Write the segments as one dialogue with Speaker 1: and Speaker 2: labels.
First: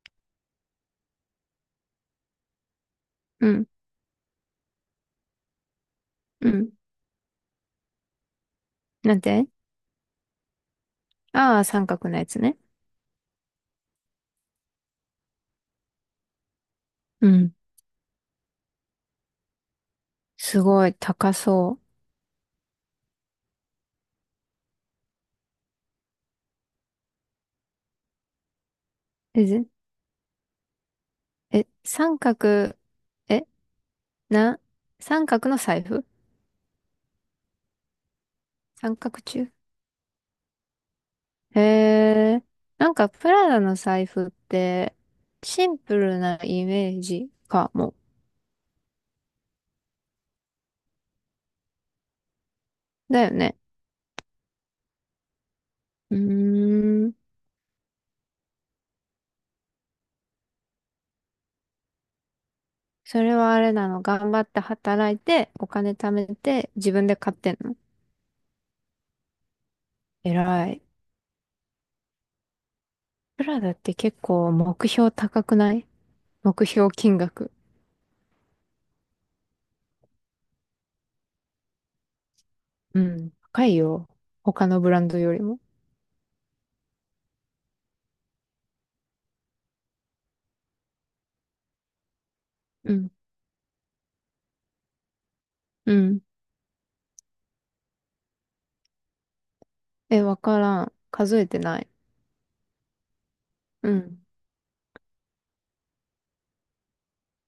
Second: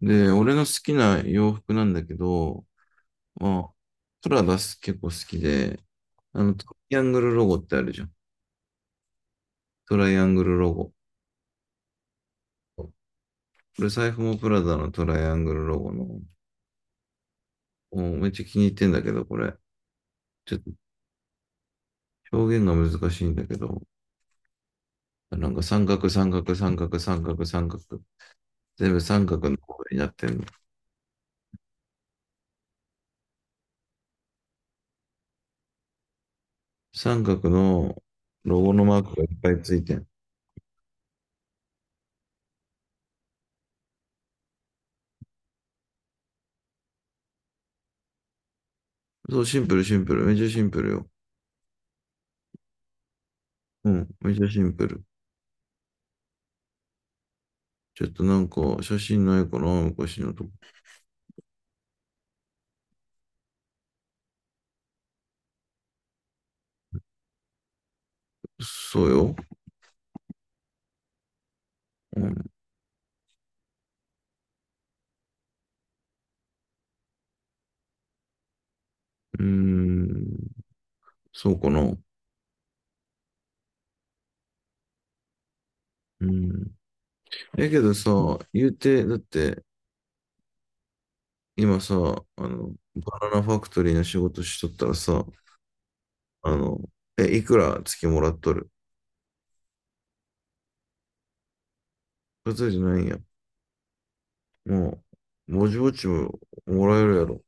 Speaker 1: で、俺の好きな洋服なんだけど、
Speaker 2: う
Speaker 1: ま
Speaker 2: ん。
Speaker 1: あ、トラがす結構好きで、
Speaker 2: う
Speaker 1: ト
Speaker 2: ん。
Speaker 1: ライアングルロゴってあるじゃん。
Speaker 2: なんて
Speaker 1: トライアングルロゴ。
Speaker 2: ああー、三角のやつね。
Speaker 1: これ財布もプラダのトライアングルロゴの、も
Speaker 2: うん。
Speaker 1: うめっちゃ気に入ってんだけど、これ。ちょっ
Speaker 2: す
Speaker 1: と
Speaker 2: ごい、高そ
Speaker 1: 表現が難しいんだけど、なんか三角、三角、三角、三角、三角。全部三
Speaker 2: う。
Speaker 1: 角の方になってんの。
Speaker 2: え、三角、え、な、三角の財布。
Speaker 1: 三角のロゴの
Speaker 2: 三
Speaker 1: マー
Speaker 2: 角
Speaker 1: クがいっ
Speaker 2: 柱。
Speaker 1: ぱいついてん。
Speaker 2: へえ、なんかプラダの財布って、シンプルなイメージかも。
Speaker 1: そう、シンプル、シンプル。めっちゃシンプルよ。
Speaker 2: だよね。
Speaker 1: うん、めっちゃシンプル。
Speaker 2: うーん。
Speaker 1: ちょっとなんか写真ないかな、昔のとこ。
Speaker 2: それはあれなの？頑張って働いて、お金貯めて、自分で買ってんの？
Speaker 1: そうよ。
Speaker 2: 偉い。
Speaker 1: うん、
Speaker 2: プラダって結構目標高くない？目標金額。
Speaker 1: うーん、そうかな。
Speaker 2: うん。高いよ。他のブランドよりも。
Speaker 1: うん。けどさ、言うて、だって今さ、
Speaker 2: うん。
Speaker 1: バナナファクトリーの仕事しとったらさ、
Speaker 2: うん。
Speaker 1: あの、いくら月もらっとる？
Speaker 2: え、わからん。数えてない。
Speaker 1: それじゃないんや。
Speaker 2: うん。
Speaker 1: もう、ぼちぼちももらえるやろ。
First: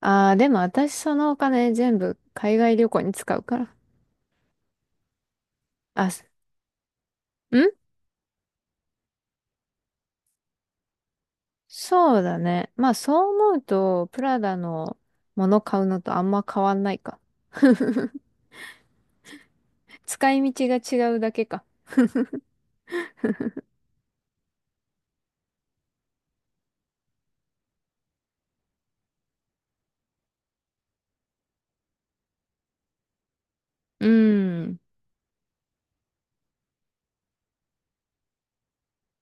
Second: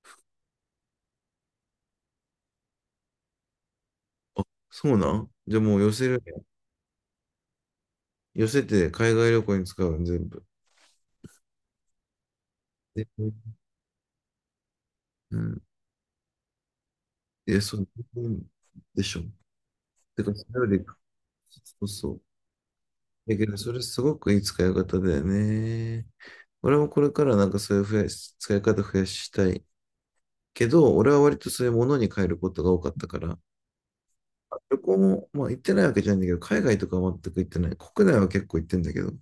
Speaker 2: ああ、でも私そのお金全部海外旅行に使うから。
Speaker 1: あ、そうなん？じゃあもう寄せ
Speaker 2: あ、
Speaker 1: る
Speaker 2: す
Speaker 1: やん。
Speaker 2: ん
Speaker 1: 寄せて海外旅行に使うの全部。
Speaker 2: そうだね。まあそう
Speaker 1: え
Speaker 2: 思うと、プラダの
Speaker 1: う
Speaker 2: もの
Speaker 1: ん。
Speaker 2: 買うのとあんま変わんないか。
Speaker 1: そう、でしょ。て
Speaker 2: 使
Speaker 1: か、そ
Speaker 2: い
Speaker 1: れよ
Speaker 2: 道が
Speaker 1: り、
Speaker 2: 違うだけか。
Speaker 1: そうそう。だけど、それすごくいい使い方だよね。俺もこれからなんかそういう増やし、使い方増やしたい。けど、俺は割とそういうものに変えることが多かったから、
Speaker 2: うん。う
Speaker 1: 旅
Speaker 2: ん
Speaker 1: 行も、まあ行ってないわけじゃないんだけど、海外とかは全く行ってない。国内は結構行ってんだけど。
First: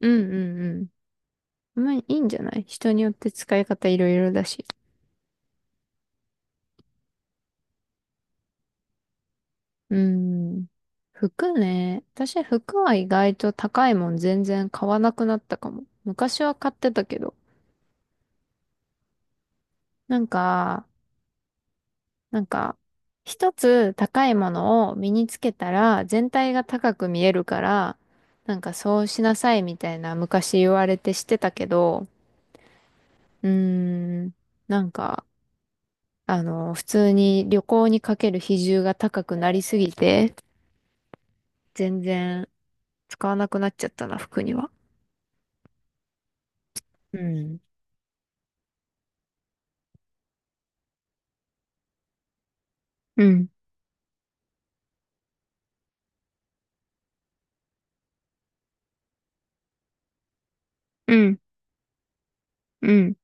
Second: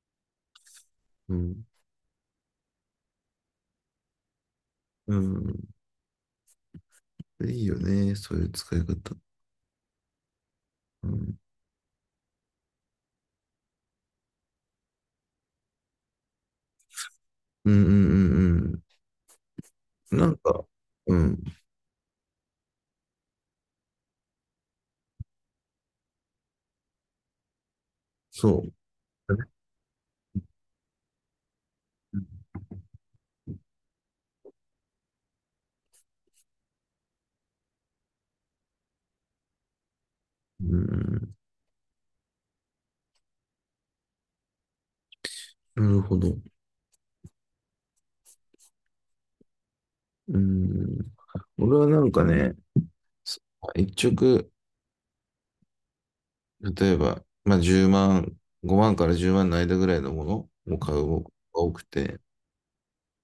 Speaker 2: うん
Speaker 1: うん。
Speaker 2: うん。まあいいんじゃない？人によって使い方いろいろだし。
Speaker 1: うん。いいよね、そういう使い方。
Speaker 2: うん。
Speaker 1: うん。
Speaker 2: 服ね。私、服は意外と高いもん全然買わなくなったかも。昔は買ってたけど。
Speaker 1: うんうんうんうん。
Speaker 2: な
Speaker 1: な
Speaker 2: ん
Speaker 1: んか、
Speaker 2: か、
Speaker 1: うん。
Speaker 2: なんか、一つ高いものを身につけたら全体が高く見えるから、な
Speaker 1: そ
Speaker 2: ん
Speaker 1: う。
Speaker 2: かそうしなさいみたいな昔言われてしてたけど、うーん、なんか、普通に旅行にかける比重が高くなりすぎて、
Speaker 1: うん。
Speaker 2: 全然使わなくなっちゃったな、服には。
Speaker 1: なるほど。
Speaker 2: うん。
Speaker 1: うん。俺はなんかね、
Speaker 2: うん。
Speaker 1: 一直、例えば、まあ10万、5万から10万の間ぐらいのものを買う
Speaker 2: う
Speaker 1: 方が
Speaker 2: ん
Speaker 1: 多くて、
Speaker 2: うん。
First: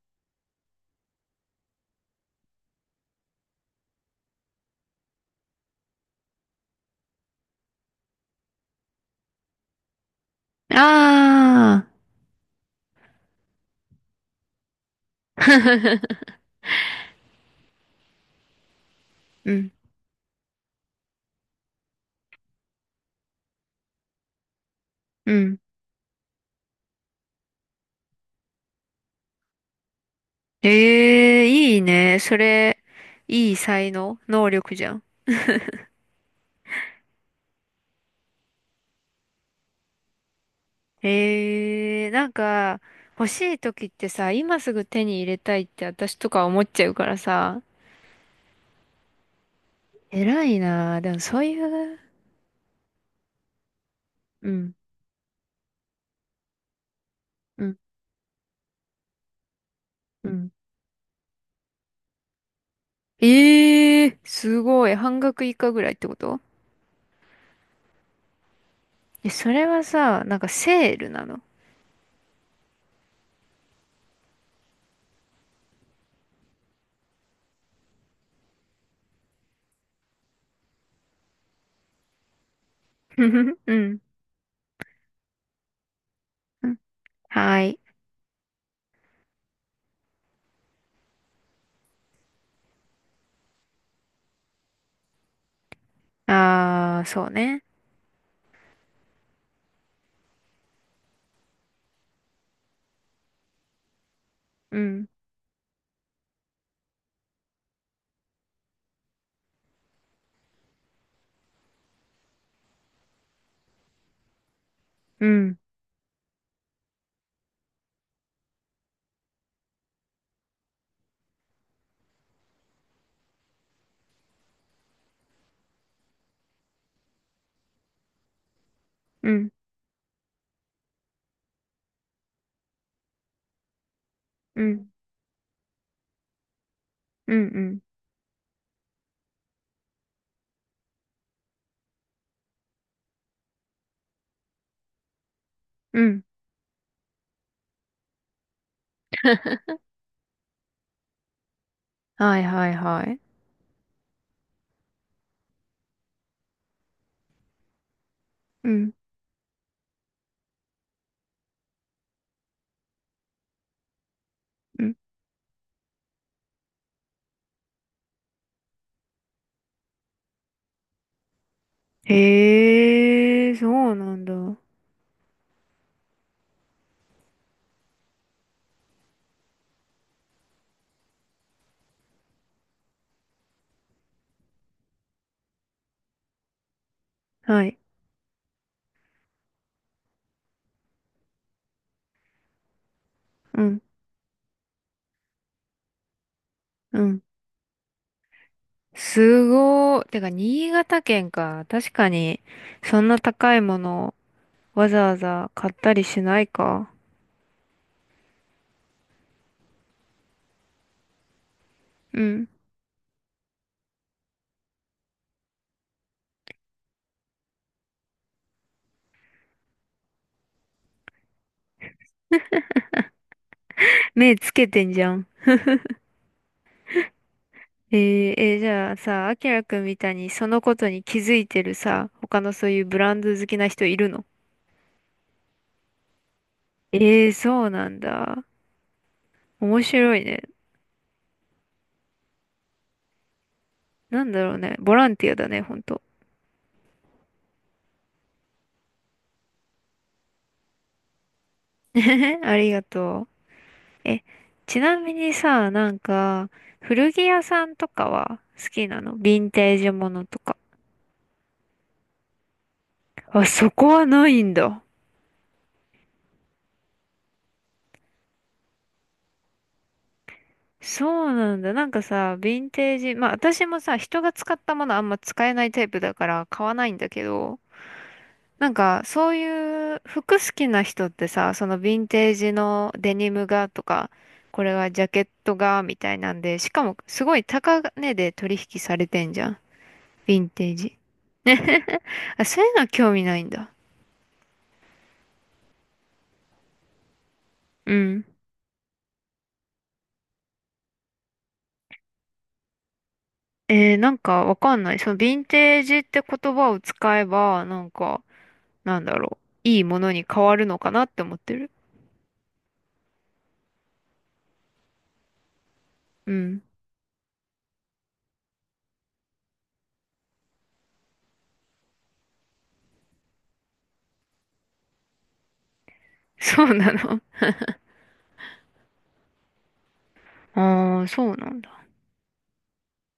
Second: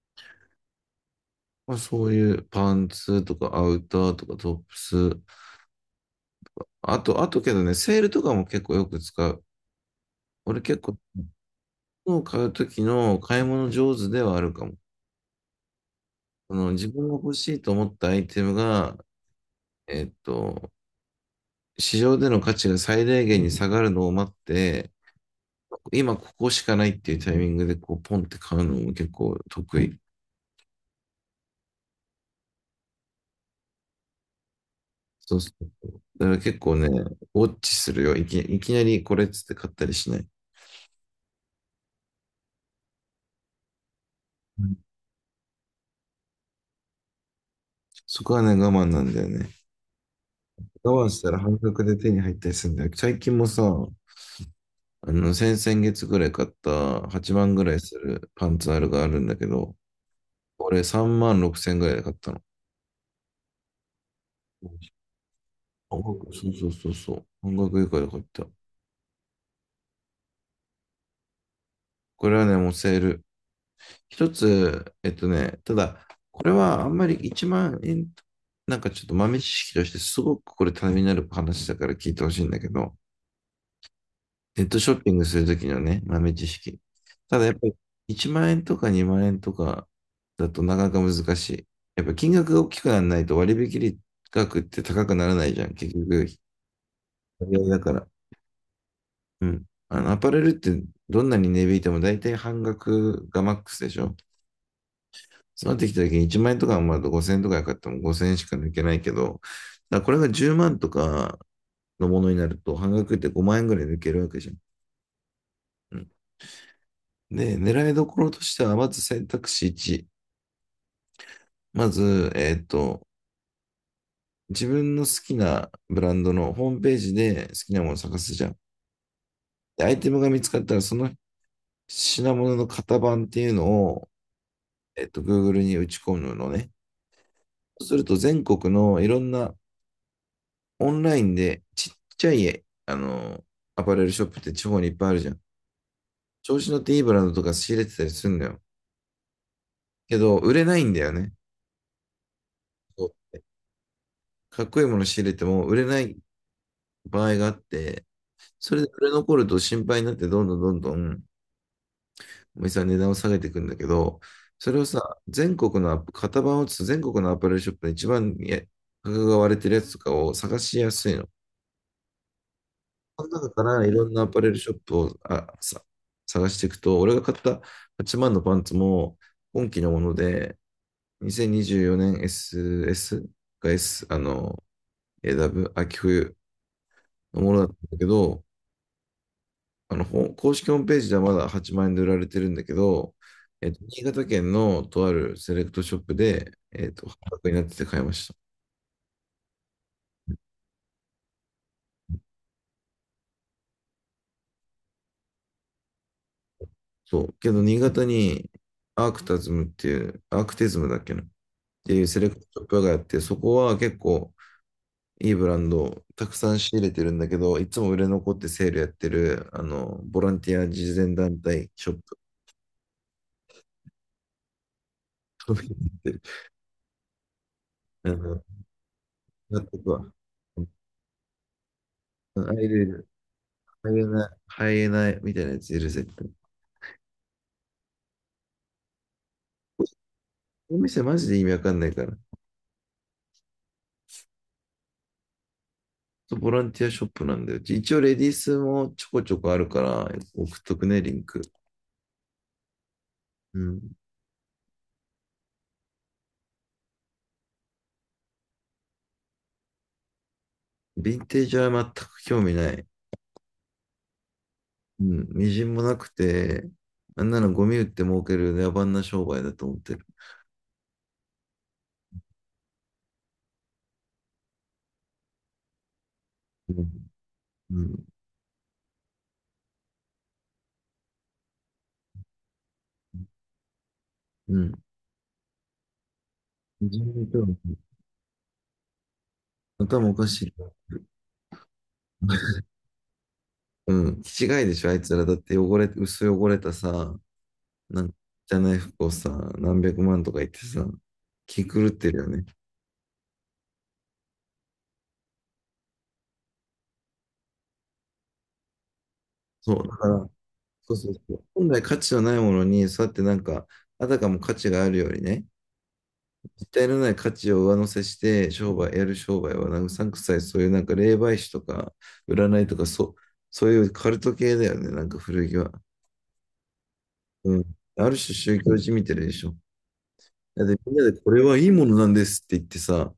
Speaker 1: まあそういうパンツとかアウターとかトップス、あとけどね、セールとかも結構よく使う。俺結構、
Speaker 2: ああ、
Speaker 1: 物を買う時の買い物上手ではあるかも。その自分が欲しいと思ったアイテムが、
Speaker 2: うん、
Speaker 1: えっと、市場での価値が最大限に下がるのを待って、
Speaker 2: うん。
Speaker 1: 今ここしかないっていうタイミングでこうポンって買うのも結構得意。
Speaker 2: ええ、いいね。それ、いい才能、能力じゃん。
Speaker 1: そうそうそう。だから結構ね、ウォッチするよ。いきなりこれっつって買ったりしない。
Speaker 2: ええ、なんか、欲しい時ってさ、今
Speaker 1: う
Speaker 2: す
Speaker 1: ん。
Speaker 2: ぐ手に入れたいって私とか思っちゃうからさ、
Speaker 1: そこはね、我慢なんだよね。
Speaker 2: 偉い
Speaker 1: 我
Speaker 2: なあ。
Speaker 1: 慢
Speaker 2: でも
Speaker 1: したら
Speaker 2: そう
Speaker 1: 半
Speaker 2: い
Speaker 1: 額で
Speaker 2: う、
Speaker 1: 手に入ったりするんだよ。最近もさ、
Speaker 2: うん、
Speaker 1: 先々月ぐらい買った8万ぐ
Speaker 2: う
Speaker 1: ら
Speaker 2: ん、
Speaker 1: いするパンツあるがあるんだけど、
Speaker 2: うん。
Speaker 1: 俺3万6千ぐらいで買ったの。
Speaker 2: ええ、すごい。半額以下ぐらいっ
Speaker 1: 半
Speaker 2: てこ
Speaker 1: 額、
Speaker 2: と？
Speaker 1: そうそうそうそう。半額以下で買った。
Speaker 2: え、それはさ、なんかセールなの？
Speaker 1: これはね、もうセール。一つ、ただ、これはあんまり1万円、なんかちょっと豆知識としてすごくこれためになる話だから聞いてほしいんだけど、
Speaker 2: ふふふ うん、
Speaker 1: ネットショッピングするときのね、豆知
Speaker 2: う
Speaker 1: 識。
Speaker 2: ん。
Speaker 1: ただやっぱ
Speaker 2: は
Speaker 1: り
Speaker 2: い。
Speaker 1: 1万円とか2万円とかだとなかなか難しい。やっぱ金額が大きくならないと割引額って高くならないじゃん。結局、
Speaker 2: ああ、そう
Speaker 1: 割
Speaker 2: ね。
Speaker 1: 合だから。うん。アパレルってどんなに値引いても大体半額がマックスでしょ？
Speaker 2: うん、
Speaker 1: そうなってきた時に1万円とかまあ5000円とかよかったらもう5000円しか抜けないけど、だこれが10万とかのものになると半額って5万円ぐらい抜けるわけじゃん。
Speaker 2: うん、
Speaker 1: うん。で、狙いどころとしては、まず選択肢1。まず、自分の好きなブランドのホームページで好きなものを探すじゃん。
Speaker 2: うん。
Speaker 1: で、アイテムが見つかったら、その品物の型番っていうのを、
Speaker 2: うん、
Speaker 1: Google に打ち込むのね。
Speaker 2: うん、うん、
Speaker 1: そうすると、全国のいろんなオンラインでちっちゃい、アパレルショップって地方にいっぱいあるじゃん。
Speaker 2: うん。
Speaker 1: 調子乗っていいブランドとか仕入れてたりするんだよ。けど、売れないんだよね。
Speaker 2: はいはいは
Speaker 1: そ
Speaker 2: い。
Speaker 1: う。かっこいいもの仕入れても売れない場合があって、
Speaker 2: う
Speaker 1: それで
Speaker 2: ん、
Speaker 1: 売れ残ると心配になって、どんどんどんどん、お店は値段を下げていくんだけど、それ
Speaker 2: う
Speaker 1: を
Speaker 2: ん。
Speaker 1: さ、全国の型番を打つと全国のアパレルショップで一番価格が割れてるやつとかを探しやすいの。その中
Speaker 2: へえ、
Speaker 1: か
Speaker 2: そ
Speaker 1: らい
Speaker 2: う
Speaker 1: ろん
Speaker 2: な
Speaker 1: な
Speaker 2: ん
Speaker 1: ア
Speaker 2: だ。
Speaker 1: パレルショップを探していくと、俺が買った8万のパンツも今期のもので、2024年 SS か S、AW、秋冬のものだ
Speaker 2: は
Speaker 1: ったん
Speaker 2: い。
Speaker 1: だけど、公式ホームページではまだ8万円で売られてるんだけど、
Speaker 2: うん、
Speaker 1: 新潟県のとあるセレクトショップで、
Speaker 2: う
Speaker 1: 半
Speaker 2: ん。
Speaker 1: 額になってて買いました。
Speaker 2: すごー。てか、新潟県か。確かに、そんな高いものをわざわざ買ったりしないか。
Speaker 1: そう。けど、新潟にアークタズムっていう、アークテズムだっけなっていうセ
Speaker 2: う
Speaker 1: レクトシ
Speaker 2: ん。
Speaker 1: ョップがあって、そこは結構、いいブランド、たくさん仕入れてるんだけど、いつも売れ残ってセールやってる、ボランティア慈善団体ショップ、
Speaker 2: 目つけてんじゃん。
Speaker 1: 飛びに行ってる、
Speaker 2: え
Speaker 1: あ
Speaker 2: ー、
Speaker 1: の、
Speaker 2: えーじゃあさ、あき
Speaker 1: な
Speaker 2: ら
Speaker 1: んと
Speaker 2: くんみた
Speaker 1: か、
Speaker 2: いにそのことに気づいてるさ、他
Speaker 1: ア
Speaker 2: の
Speaker 1: イ
Speaker 2: そ
Speaker 1: レ
Speaker 2: ういうブ
Speaker 1: ル、
Speaker 2: ランド好きな人
Speaker 1: ハ
Speaker 2: い
Speaker 1: イエ
Speaker 2: るの？
Speaker 1: ナ、ハイエナみたいなやついる、絶対。
Speaker 2: えー、そうなんだ。面白いね。
Speaker 1: お店マジで意味わかんないから。
Speaker 2: なんだろうね。ボランティアだね、ほんと。
Speaker 1: そう、ボランティアショップなんだよ。一応レディースもちょこちょこあるから、送っとくね、リンク。
Speaker 2: ありがとう。
Speaker 1: うん。
Speaker 2: え、ちなみにさ、なんか、古着屋さんとかは好きなの？ヴィンテージものとか。
Speaker 1: ヴィンテージは全く興味ない。
Speaker 2: あ、そこはないんだ。
Speaker 1: うん。みじんもなくて、あんなのゴミ売って儲ける野蛮な商売だと思ってる。
Speaker 2: そうなんだ。なんかさ、ヴィンテージ、まあ私もさ、人が使ったものあんま使えないタイプだから買
Speaker 1: う
Speaker 2: わな
Speaker 1: ん。
Speaker 2: いんだけど、
Speaker 1: うん、
Speaker 2: なんかそういう服好きな人ってさ、そのヴィンテージのデニムがとか、
Speaker 1: う
Speaker 2: こ
Speaker 1: ん。
Speaker 2: れはジャケットがみたいなんで、しか
Speaker 1: 人
Speaker 2: もす
Speaker 1: 類
Speaker 2: ご
Speaker 1: 教
Speaker 2: い
Speaker 1: 育、
Speaker 2: 高値で取引されてんじゃん。
Speaker 1: 頭おか
Speaker 2: ヴィ
Speaker 1: し
Speaker 2: ン
Speaker 1: い。
Speaker 2: テージ。あ、そういうのは興味ないんだ。
Speaker 1: うん。気違いでしょ、あいつら。だって薄汚れたさ、
Speaker 2: う
Speaker 1: なんか
Speaker 2: ん。
Speaker 1: じゃない服をさ、何百万とか言ってさ、気狂ってるよね。
Speaker 2: えー、なんかわかんない。そのヴィンテージって言葉を使えば、なんか、なんだろう。
Speaker 1: そ
Speaker 2: い
Speaker 1: う。
Speaker 2: い
Speaker 1: だ
Speaker 2: も
Speaker 1: か
Speaker 2: の
Speaker 1: ら、
Speaker 2: に変わるのか
Speaker 1: そう
Speaker 2: なっ
Speaker 1: そうそ
Speaker 2: て思っ
Speaker 1: う。
Speaker 2: て
Speaker 1: 本
Speaker 2: る。
Speaker 1: 来価値のないものに、そうやってなんか、あたかも価値があるようにね、
Speaker 2: うん。
Speaker 1: 実体のない価値を上乗せして、やる商売は、なんかうさんくさい、そういうなんか霊媒師とか、占いとか、そう、そういうカルト系だよね、なんか古着は。
Speaker 2: そうなの。
Speaker 1: うん。ある種宗教じみてるでしょ。だってみん
Speaker 2: あ
Speaker 1: な
Speaker 2: あ、
Speaker 1: で
Speaker 2: そ
Speaker 1: こ
Speaker 2: う
Speaker 1: れ
Speaker 2: な
Speaker 1: は
Speaker 2: ん
Speaker 1: いい
Speaker 2: だ。
Speaker 1: ものなんですって言ってさ、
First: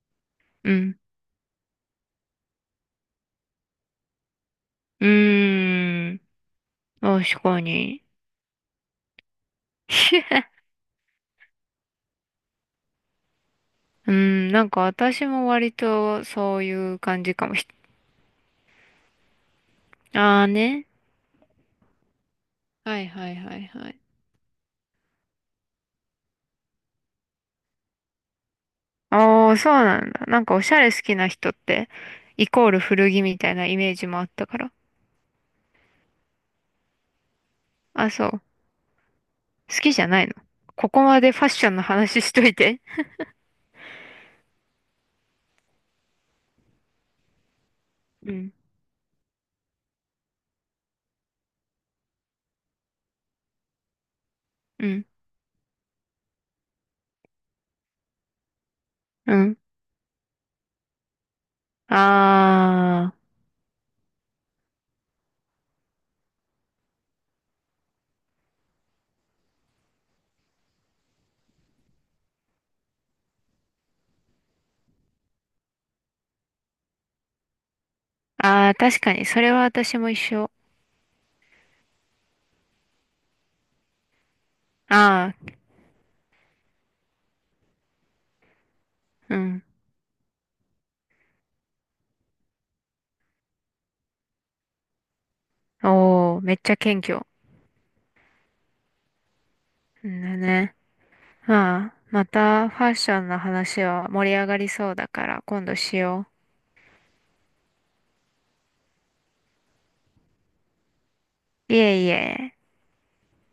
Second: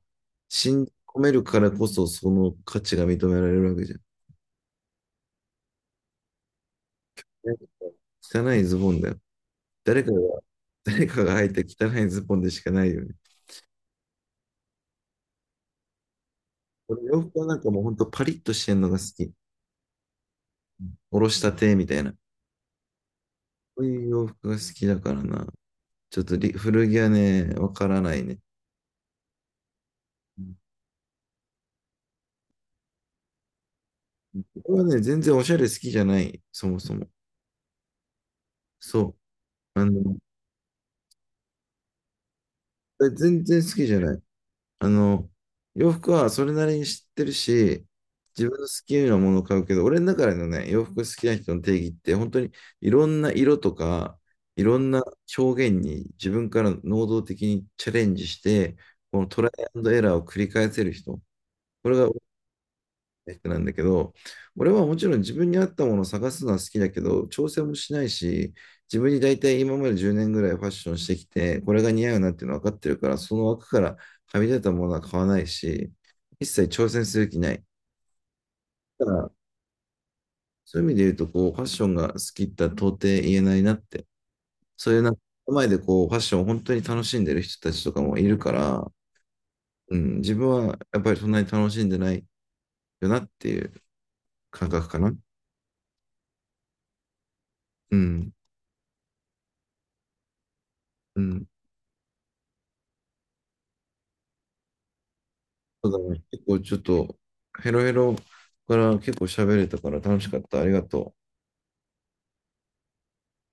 Speaker 2: う
Speaker 1: 信じ
Speaker 2: ん。
Speaker 1: 込めるからこそその価値が認められるわけじゃん。
Speaker 2: うーん。確かに。
Speaker 1: 汚いズボンだよ。誰かが、誰かが履いた汚いズボンでしかないよね。
Speaker 2: うん、なんか私も割とそういう
Speaker 1: 俺洋
Speaker 2: 感じ
Speaker 1: 服は
Speaker 2: か
Speaker 1: な
Speaker 2: も
Speaker 1: ん
Speaker 2: し、
Speaker 1: かもうほんとパリッとしてんのが好き。
Speaker 2: ああね。
Speaker 1: おろしたてみたいな。
Speaker 2: はいはいはい
Speaker 1: そう
Speaker 2: はい。
Speaker 1: いう洋服が好きだからな。ちょっと古着はね、わからないね。
Speaker 2: ああ、そうなんだ。なんかおしゃれ好きな人って、イコール古着みたいなイメージもあったか
Speaker 1: こ
Speaker 2: ら。
Speaker 1: れはね、全然おしゃれ好きじゃない。そもそも。
Speaker 2: あ、そう。好
Speaker 1: そう。
Speaker 2: きじゃないの？ここまでファッションの話しといて。
Speaker 1: 全然好きじゃない。あの、洋服はそれなりに知ってるし、
Speaker 2: う
Speaker 1: 自
Speaker 2: ん、
Speaker 1: 分の好きなものを買うけど、俺の中でのね、洋服好きな人の定義って、本当にいろんな色とか、いろ
Speaker 2: う
Speaker 1: んな
Speaker 2: ん、
Speaker 1: 表現に自分から能動的にチャレンジして、この
Speaker 2: う
Speaker 1: トライ
Speaker 2: ん。
Speaker 1: アンドエラーを繰り返せる人。これが
Speaker 2: あ
Speaker 1: 人なんだけど、俺はもちろん自分に合ったものを探すのは好きだけど、調整もしないし、自分に大体今まで10年ぐらいファッションしてきて、これが似合うなっていうの分かってるから、その枠からはみ出たものは買わないし、一切挑戦する気ない。
Speaker 2: あ、ああ、確
Speaker 1: だか
Speaker 2: かに、
Speaker 1: ら、
Speaker 2: それは私も一緒。
Speaker 1: そういう意味で言うと、こう、ファッションが好きって到底言えないなって、そういうなんか
Speaker 2: ああ、
Speaker 1: 前でこう、ファッションを本当に楽しんでる人たちとかもいるから、
Speaker 2: うん。
Speaker 1: うん、自分はやっぱりそんなに楽しんでないよなっていう感覚かな。
Speaker 2: おー、めっちゃ謙虚。
Speaker 1: うん。
Speaker 2: うんだね。
Speaker 1: うん、
Speaker 2: まあ、またファッションの話は盛り上がりそうだから、今度
Speaker 1: そう
Speaker 2: し
Speaker 1: だね。
Speaker 2: よ
Speaker 1: 結構ちょっとヘロヘロから結構喋れたから楽しかった。ありがとう。
Speaker 2: う。いえいえ。